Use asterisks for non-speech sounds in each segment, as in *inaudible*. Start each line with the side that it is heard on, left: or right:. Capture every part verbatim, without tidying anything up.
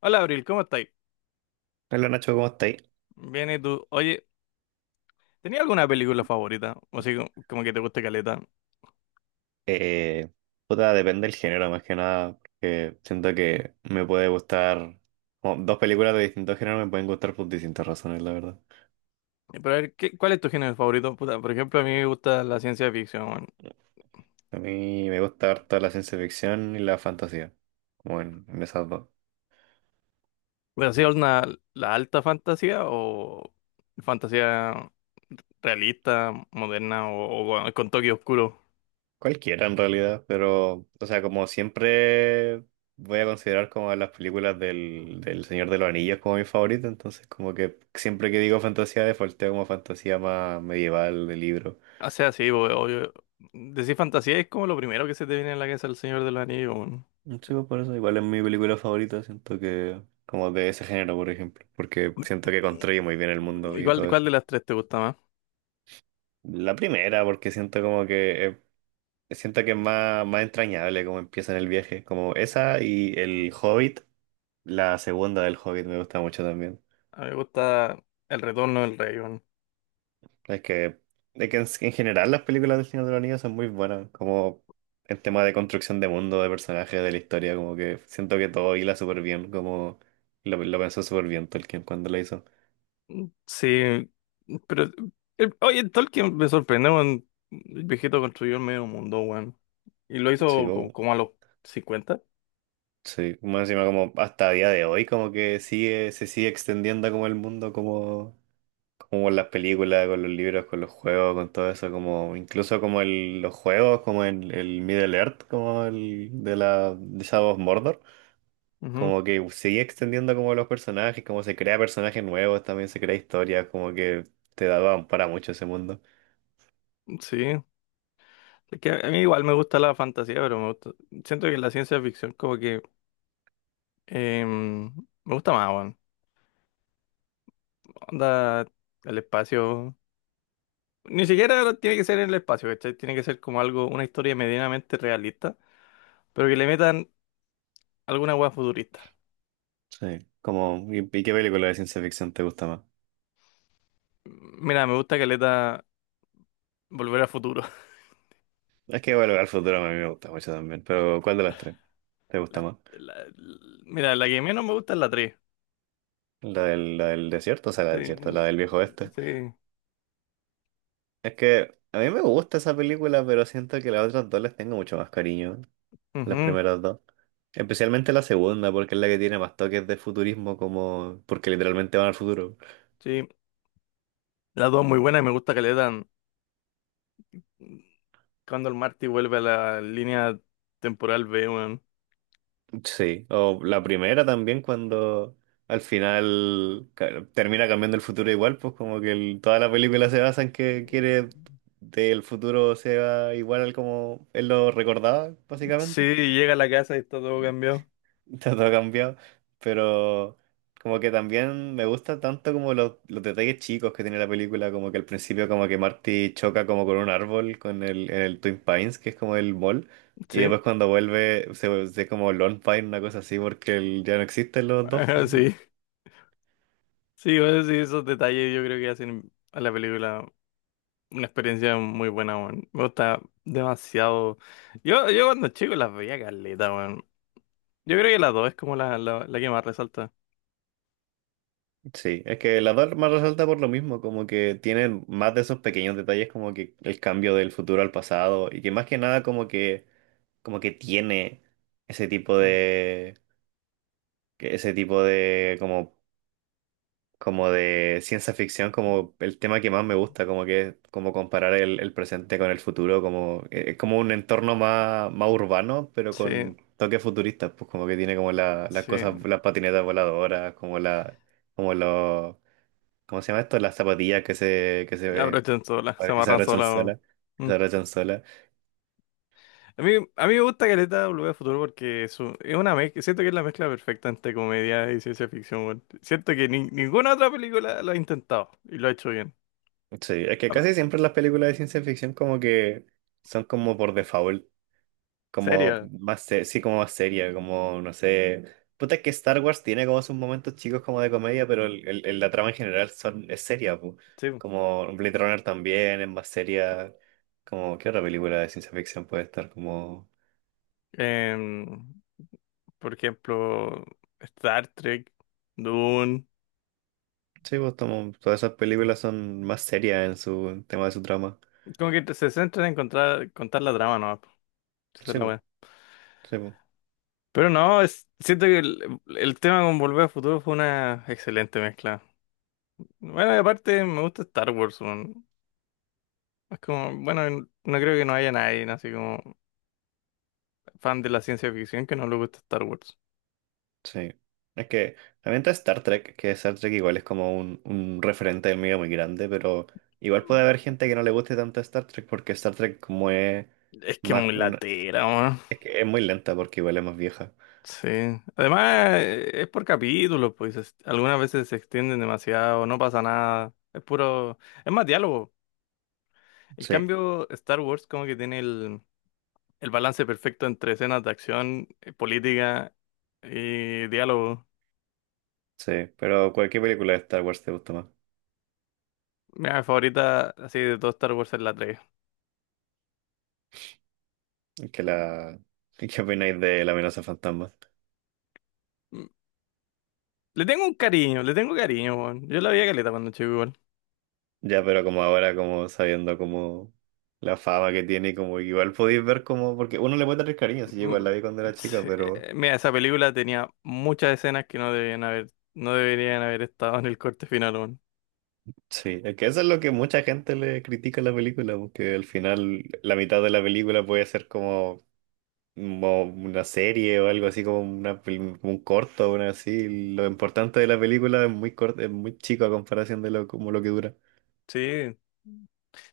left: Hola Abril, ¿cómo estáis?
right: Hola Nacho, ¿cómo estáis?
left: Bien, ¿y tú? Oye, ¿tenías alguna película favorita? O así como, como que te guste caleta.
right: Eh, puta, depende del género más que nada, porque siento que me puede gustar, como dos películas de distintos géneros me pueden gustar por distintas razones, la verdad.
left: Eh, Pero a ver, ¿qué- cuál es tu género favorito? Puta, por ejemplo, a mí me gusta la ciencia ficción, weón.
right: A mí me gusta harto la ciencia ficción y la fantasía, como en, en esas dos.
left: ¿Pero así una, la alta fantasía o fantasía realista, moderna o, o con con toque oscuro?
right: Cualquiera en realidad, pero, o sea, como siempre voy a considerar como las películas del, del Señor de los Anillos como mi favorita, entonces como que siempre que digo fantasía, defaulteo como fantasía más medieval de libro.
left: O sea, sí, bo- obvio. Decir fantasía es como lo primero que se te viene a la cabeza el Señor de los Anillos, weón.
right: Sí, pues por eso igual es mi película favorita, siento que como de ese género, por ejemplo, porque siento que construye muy bien el mundo
left: ¿Y
right: y
left: cuál,
right: todo
left: cuál
right: eso.
left: de las tres te gusta más?
right: La primera, porque siento como que eh, siento que es más, más entrañable como empieza en el viaje, como esa y el Hobbit, la segunda del Hobbit me gusta mucho también.
left: A mí me gusta El Retorno del Rey.
right: Es que, es que en, en general las películas del Señor de los Anillos son muy buenas, como en tema de construcción de mundo, de personajes, de la historia, como que siento que todo hila súper bien, como lo, lo pensó súper bien Tolkien cuando lo hizo.
left: Sí, pero el- oye, Tolkien me sorprende, weón. El viejito construyó el medio mundo, weón. Y lo
right: Sí,
left: hizo co-
right: bo-
left: como, a los cincuenta.
right: sí, más encima como hasta día de hoy como que sigue, se sigue extendiendo como el mundo, como, como con las películas, con los libros, con los juegos, con todo eso, como incluso como el, los juegos, como el, el Middle Earth, como el de la de Shadow of Mordor,
left: Ujú.
right: como que sigue extendiendo como los personajes, como se crea personajes nuevos, también se crea historias, como que te da para mucho ese mundo.
left: Sí. Es que a mí igual me gusta la fantasía, pero me gusta. Siento que la ciencia ficción como que em, me gusta más, weón. Onda, el espacio. Ni siquiera tiene que ser en el espacio, ¿cachai? Tiene que ser como algo, una historia medianamente realista, pero que le metan alguna weá futurista.
right: Sí, como, ¿y, y qué película de ciencia ficción te gusta más?
left: Mira, me gusta que le da Volver al Futuro.
right: Es que Volver al Futuro a mí me gusta mucho también, pero ¿cuál de las tres te gusta
left: La-
right: más?
left: la- l- mira, la que menos me gusta es la tres.
right: La del, la del desierto, o sea, la
left: Sí,
right: del desierto, la del viejo
left: mm,
right: oeste.
left: sí,
right: Es que a mí me gusta esa película, pero siento que las otras dos les tengo mucho más cariño, las
left: ujú,
right: primeras dos. Especialmente la segunda, porque es la que tiene más toques de futurismo, como porque literalmente van al futuro.
left: sí. La dos muy buena y me gusta que le dan cuando el Marty vuelve a la línea temporal B, weón.
right: Sí, o la primera también cuando al final ca- termina cambiando el futuro igual, pues como que el- toda la película se basa en que quiere que el futuro sea igual al como él lo recordaba,
left: Sí,
right: básicamente.
left: llega a la casa y está todo cambiado.
right: *laughs* Está todo cambiado, pero como que también me gusta tanto como los, los detalles chicos que tiene la película, como que al principio como que Marty choca como con un árbol con el, en el Twin Pines, que es como el mall, y
left: Sí, *laughs*
right: después cuando vuelve se, se como Lone Pine, una cosa así, porque el- ya no existen los dos, po,
left: ajá,
right: no.
left: sí. Sí, bueno, sí, esos detalles yo creo que hacen a la película una experiencia muy buena, weón. Me gusta demasiado. Yo, yo cuando chico las veía caleta, weón. Yo creo que la dos es como la, la, la que más resalta.
right: Sí, es que la dos más resalta por lo mismo, como que tienen más de esos pequeños detalles como que el cambio del futuro al pasado, y que más que nada como que, como que tiene ese tipo
left: Mm.
right: de que ese tipo de como como de ciencia ficción como el tema que más me gusta como que como comparar el, el presente con el futuro como eh, es como un entorno más más urbano pero
left: Sí.
right: con toques futuristas pues como que tiene como la- las
left: Sí,
right: cosas las patinetas voladoras como la como los ¿cómo se llama esto? Las zapatillas que se que se
left: aprovechan sola, se
right: que se
left: amarran
right: abrochan
left: sola, weón.
right: solas que se
left: Mm.
right: abrochan solas
left: A mí, a mí me gusta Caleta Volver al Futuro porque es, un- es una mezcla, siento que es la mezcla perfecta entre comedia y ciencia ficción, weón. Siento que ni- ninguna otra película lo ha intentado y lo ha hecho bien.
right: Sí, es que
left: Ah.
right: casi siempre las películas de ciencia ficción como que son como por default. Como
left: Seria,
right: más, se- sí, como más seria, como, no sé. Puta, es que Star Wars tiene como sus momentos chicos como de comedia, pero el, el- el- la trama en general son, es seria, pu.
left: sí.
right: Como Blade Runner también es más seria. Como, ¿qué otra película de ciencia ficción puede estar como...?
left: Em, por ejemplo, Star Trek, Dune,
right: Sí, pues, como todas esas películas son más serias en su en tema de su trama.
left: como que se centran en encontrar, contar la trama, ¿no? Esa es
right: Sí,
left: la
right: pues,
left: weá.
right: sí, pues.
left: Pero no, es- siento que el, el tema con Volver al Futuro fue una excelente mezcla. Bueno, y aparte me gusta Star Wars, weón. Es como, bueno, n- no creo que no haya nadie, ¿no? Así como fan de la ciencia ficción que no le guste Star Wars.
right: Sí. Es que también está Star Trek, que Star Trek igual es como un, un referente del medio muy grande, pero igual puede haber gente que no le guste tanto Star Trek porque Star Trek como es
left: Es que
right: más
left: muy
right: una...
left: latera, weón.
right: Es que es muy lenta porque igual es más vieja.
left: Sí. Además, eh, es por capítulos, pues. es- Algunas veces se extienden demasiado, no pasa nada. Es puro. Es más diálogo. En
right: Sí,
left: cambio, Star Wars como que tiene el, el balance perfecto entre escenas de acción, eh, política y diálogo.
right: sí. Pero cualquier película de Star Wars te gusta más.
left: Mi favorita así de todo Star Wars es la tres.
right: Que la... *laughs* ¿Qué opináis de La amenaza fantasma?
left: Le tengo un cariño, le tengo cariño, weón. Yo la veía caleta cuando chico igual.
right: Ya, pero como ahora, como sabiendo como la fama que tiene, y como igual podéis ver como... Porque uno le puede tener cariño, si yo igual la
left: Mm,
right: vi cuando era chica,
left: sí,
right: pero...
left: eh, mira, esa película tenía muchas escenas que no debían haber, no deberían haber estado en el corte final, weón.
right: Sí, es que eso es lo que mucha gente le critica a la película, porque al final la mitad de la película puede ser como, como una serie o algo así, como, una, pel- como un corto o una así. Lo importante de la película es muy corto, es muy chico a comparación de lo, como lo que dura.
left: Sí. De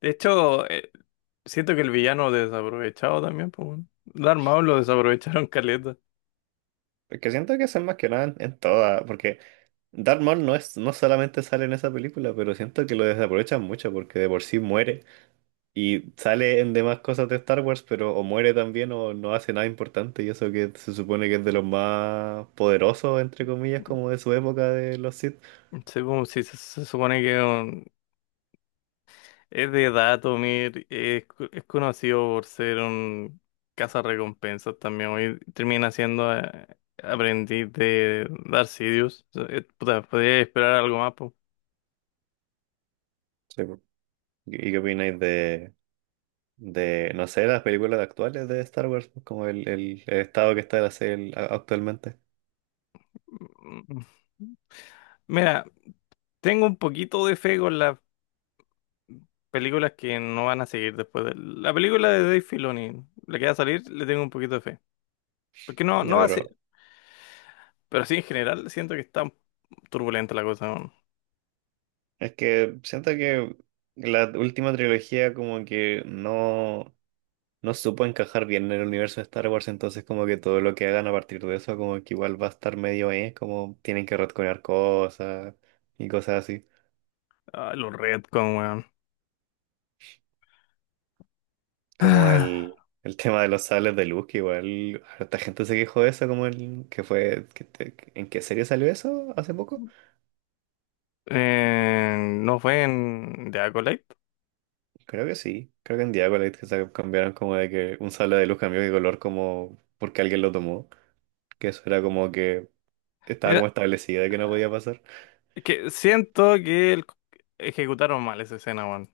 left: hecho, eh, siento que el villano desaprovechado también, pues, weón. Darth Maul lo desaprovecharon *laughs* caleta.
right: Es que siento que eso es más que nada en, en toda, porque Darth Maul no es, no solamente sale en esa película, pero siento que lo desaprovechan mucho porque de por sí muere. Y sale en demás cosas de Star Wars, pero o muere también o no hace nada importante. Y eso que se supone que es de los más poderosos, entre comillas, como de su época de los Sith.
left: Sí, como si se, se supone que es un- Es de Datomir, es, co- es conocido por ser un cazarrecompensas también. Hoy termina siendo eh, aprendiz de Darth Sidious. O sea, eh, puta, podría esperar algo más, po.
right: Sí, po. ¿Y qué opináis de, de, no sé, las películas actuales de Star Wars? Pues, como el, el- el estado que está la serie a- actualmente.
left: Mm. Mira, tengo un poquito de fe con las películas que no van a seguir después de la película de Dave Filoni, la que va a salir, le tengo un poquito de fe. Porque no,
right: Ya,
left: no va a ser,
right: pero
left: pero sí en general siento que está turbulenta la cosa, weón.
right: es que siento que la última trilogía como que no... No supo encajar bien en el universo de Star Wars, entonces como que todo lo que hagan a partir de eso como que igual va a estar medio, eh, como tienen que retconear cosas y cosas así,
left: Ah, los retcon, weón.
right: como
left: *sighs*
right: el, el tema de los sables de luz, que igual harta gente se quejó de eso, como el que fue, que te- ¿en qué serie salió eso hace poco?
left: Eh, no fue en The Acolyte.
right: Creo que sí, creo que en Diabolite que se cambiaron como de que un sable de luz cambió de color como porque alguien lo tomó, que eso era como que estaba
left: Mira,
right: como establecido de que no podía pasar.
left: es que siento que el- ejecutaron mal esa escena, weón.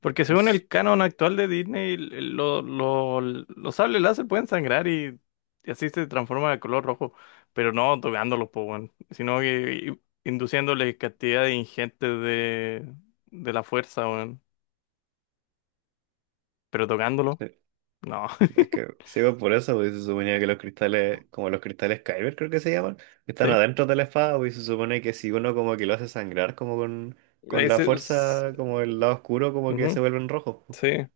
left: Porque según el canon actual de Disney, el- el- lo- lo- los sables láser pueden sangrar y, y así se transforma de color rojo. Pero no tocándolos, po, weón. Sino que induciéndoles cantidad de ingentes de, de la fuerza, weón. Pero tocándolo, no.
right: Es que
left: *laughs*
right: sí, pues, por eso, pues, se suponía que los cristales, como los cristales Kyber creo que se llaman, que están
left: Sí.
right: adentro de la espada, pues, y se supone que si uno como que lo hace sangrar como con, con
left: Ahí
right: la
left: se- s-
right: fuerza, como el lado oscuro, como que
left: ujú,
right: se vuelven rojos, pues.
left: sí.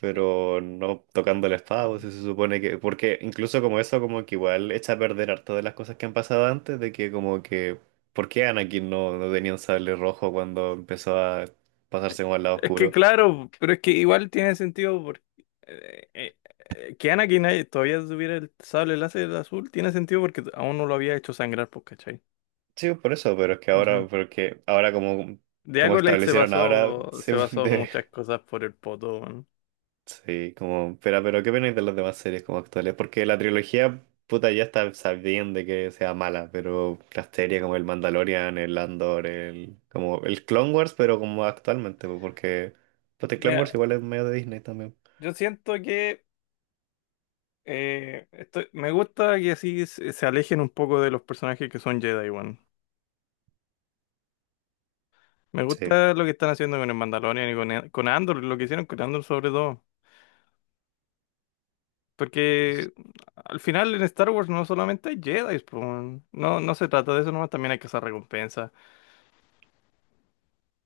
right: Pero no tocando la espada, pues, se supone que, porque incluso como eso como que igual echa a perder harto de las cosas que han pasado antes, de que como que, ¿por qué Anakin no, no tenía un sable rojo cuando empezó a pasarse como al lado
left: Es que
right: oscuro?
left: claro, pero es que igual tiene sentido porque eh, eh, eh, que Anakin ahí todavía tuviera el sable láser azul, tiene sentido porque aún no lo había hecho sangrar, pues, ¿cachai?
right: Sí, por eso, pero es que ahora,
left: Ujú.
right: porque ahora como,
left: De
right: como
left: Acolyte se
right: establecieron ahora, *laughs*
left: basó,
right: se
left: se basó
right: debe-
left: muchas cosas por el poto, ¿no?
right: sí, como, pero, pero ¿qué opináis de las demás series como actuales? Porque la trilogía, puta, ya está sabiendo de que sea mala, pero las series como el Mandalorian, el Andor, el, como el Clone Wars, pero como actualmente, pues, porque, pues el Clone Wars
left: Mira,
right: igual es medio de Disney también.
left: yo siento que eh, estoy- me gusta que así se, se alejen un poco de los personajes que son Jedi, weón. Me
right: Sí,
left: gusta lo que están haciendo con el Mandalorian y con, con Andor, lo que hicieron con Andor sobre todo. Porque al final en Star Wars no solamente hay Jedi, po, weón. no, no se trata de eso nomás, también hay que hacer recompensas.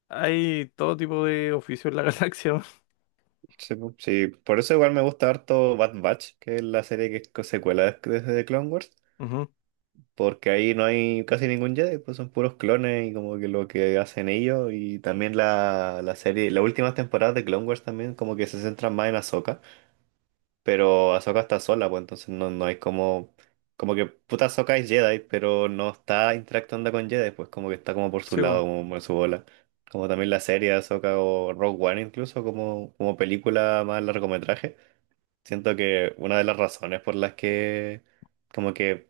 left: Hay todo tipo de oficios en la *laughs* galaxia, weón.
right: sí, pu- sí, por eso igual me gusta harto Bad Batch, que es la serie que es co- secuela de de Clone Wars.
left: Ujú.
right: Porque ahí no hay casi ningún Jedi, pues son puros clones y como que lo que hacen ellos. Y también la, la serie, las últimas temporadas de Clone Wars también como que se centran más en Ahsoka. Pero Ahsoka está sola, pues entonces no, no hay como... Como que puta Ahsoka es Jedi, pero no está interactuando con Jedi, pues como que está como por su
left: Sí,
right: lado,
left: weón.
right: como en su bola. Como también la serie de Ahsoka o Rogue One incluso, como, como película más largometraje. Siento que una de las razones por las que como que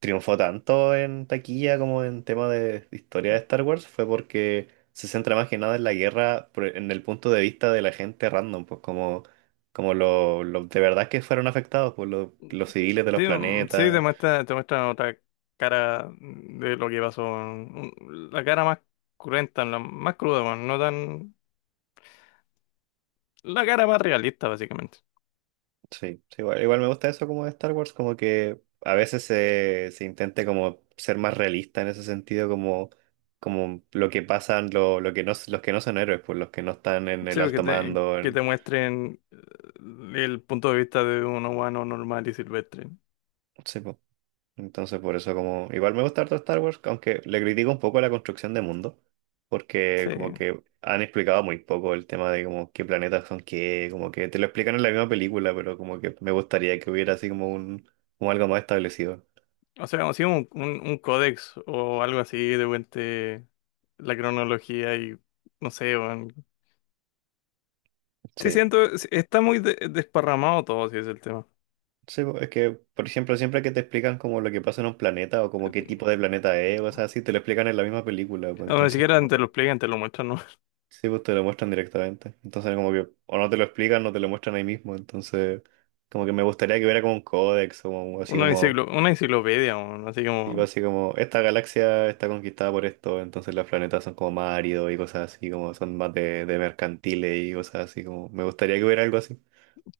right: triunfó tanto en taquilla como en tema de historia de Star Wars fue porque se centra más que nada en la guerra, por- en el punto de vista de la gente random, pues como, como los de verdad que fueron afectados, pues los, los civiles de los
left: Sí, mm, sí, te
right: planetas.
left: muestra, te muestra otra cara de lo que pasó, weón. Un- La cara más cruenta, la más cruda, weón, no tan... La cara más realista, básicamente.
right: Sí, sí, igual, igual me gusta eso como de Star Wars, como que a veces se, se intente como ser más realista en ese sentido, como, como lo que pasan, lo, lo que no, los que no son héroes, pues los que no están en
left: Sí,
right: el
left: porque
right: alto
left: te,
right: mando.
left: que
right: en-
left: te muestren eh, el punto de vista de un humano normal y silvestre.
right: sí, pues. Entonces, por eso como... Igual me gusta harto Star Wars, aunque le critico un poco la construcción de mundo, porque
left: Sí.
right: como que han explicado muy poco el tema de como qué planetas son qué, como que te lo explican en la misma película, pero como que me gustaría que hubiera así como un, como algo más establecido.
left: O sea, así un, un, un códex o algo así de vuelta la cronología y no sé, weón. Sí
right: Sí.
left: siento, sí, está muy de- desparramado todo, si es el tema.
right: Sí, po, es que, por ejemplo, siempre que te explican como lo que pasa en un planeta o como qué tipo de planeta es, o sea, así te lo explican en la misma película, pues
left: No, ni
right: entonces
left: siquiera
right: como
left: te
right: que
left: lo explican, te lo muestran, ¿no? *laughs*
right: sí, pues te lo muestran directamente. Entonces, como que, o no te lo explican, no te lo muestran ahí mismo. Entonces, como que me gustaría que hubiera como un códex, o como- así
left: Una
right: como,
left: enciclo- una enciclopedia, weón, así
right: tipo
left: como,
right: así como, esta galaxia está conquistada por esto, entonces los planetas son como más áridos y cosas así, como son más de, de mercantiles y cosas así, como, me gustaría que hubiera algo así.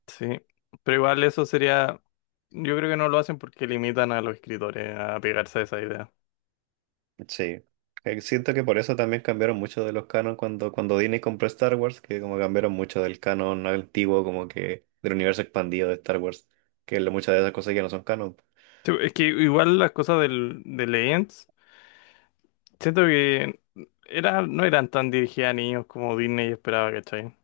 left: sí. Pero igual eso sería, yo creo que no lo hacen porque limitan a los escritores a pegarse a esa idea.
right: Sí. Eh, siento que por eso también cambiaron mucho de los canon cuando, cuando Disney compró Star Wars, que como cambiaron mucho del canon antiguo, como que del universo expandido de Star Wars, que lo- muchas de esas cosas ya no son canon.
left: Sí. Es que igual las cosas del, de Legends, siento que era, no eran tan dirigidas a niños como Disney esperaba, ¿cachai?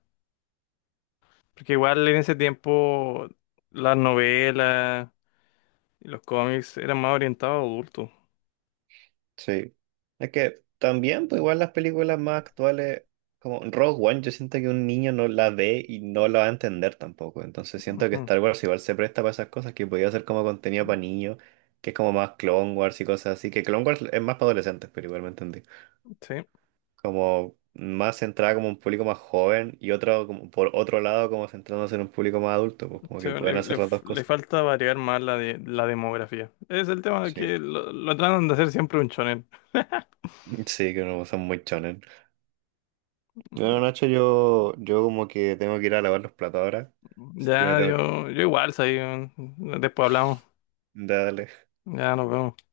left: Porque igual en ese tiempo las novelas y los cómics eran más orientados a adultos.
right: Sí. Es que también, pues igual las películas más actuales, como Rogue One, yo siento que un niño no la ve y no la va a entender tampoco. Entonces siento que
left: Ujú.
right: Star Wars igual se presta para esas cosas que podía ser como contenido para niños, que es como más Clone Wars y cosas así, que Clone Wars es más para adolescentes, pero igual me entendí.
left: Sí,
right: Como más centrada como un público más joven y otro, como por otro lado, como centrándose en un público más adulto, pues como
left: sí,
right: que pueden
left: le, le
right: hacer las
left: f-
right: dos
left: le
right: cosas.
left: falta variar más la, de, la demografía. Es el tema de
right: Sí.
left: que lo, lo tratan de hacer siempre un shonen.
right: *laughs* Sí, que no son muy chonen. Bueno, Nacho, yo, yo como que tengo que ir a lavar los platos ahora, así que me
left: Ya,
right: tengo que...
left: yo, yo igual, soy un- Después hablamos.
right: Dale.
left: Ya nos vemos.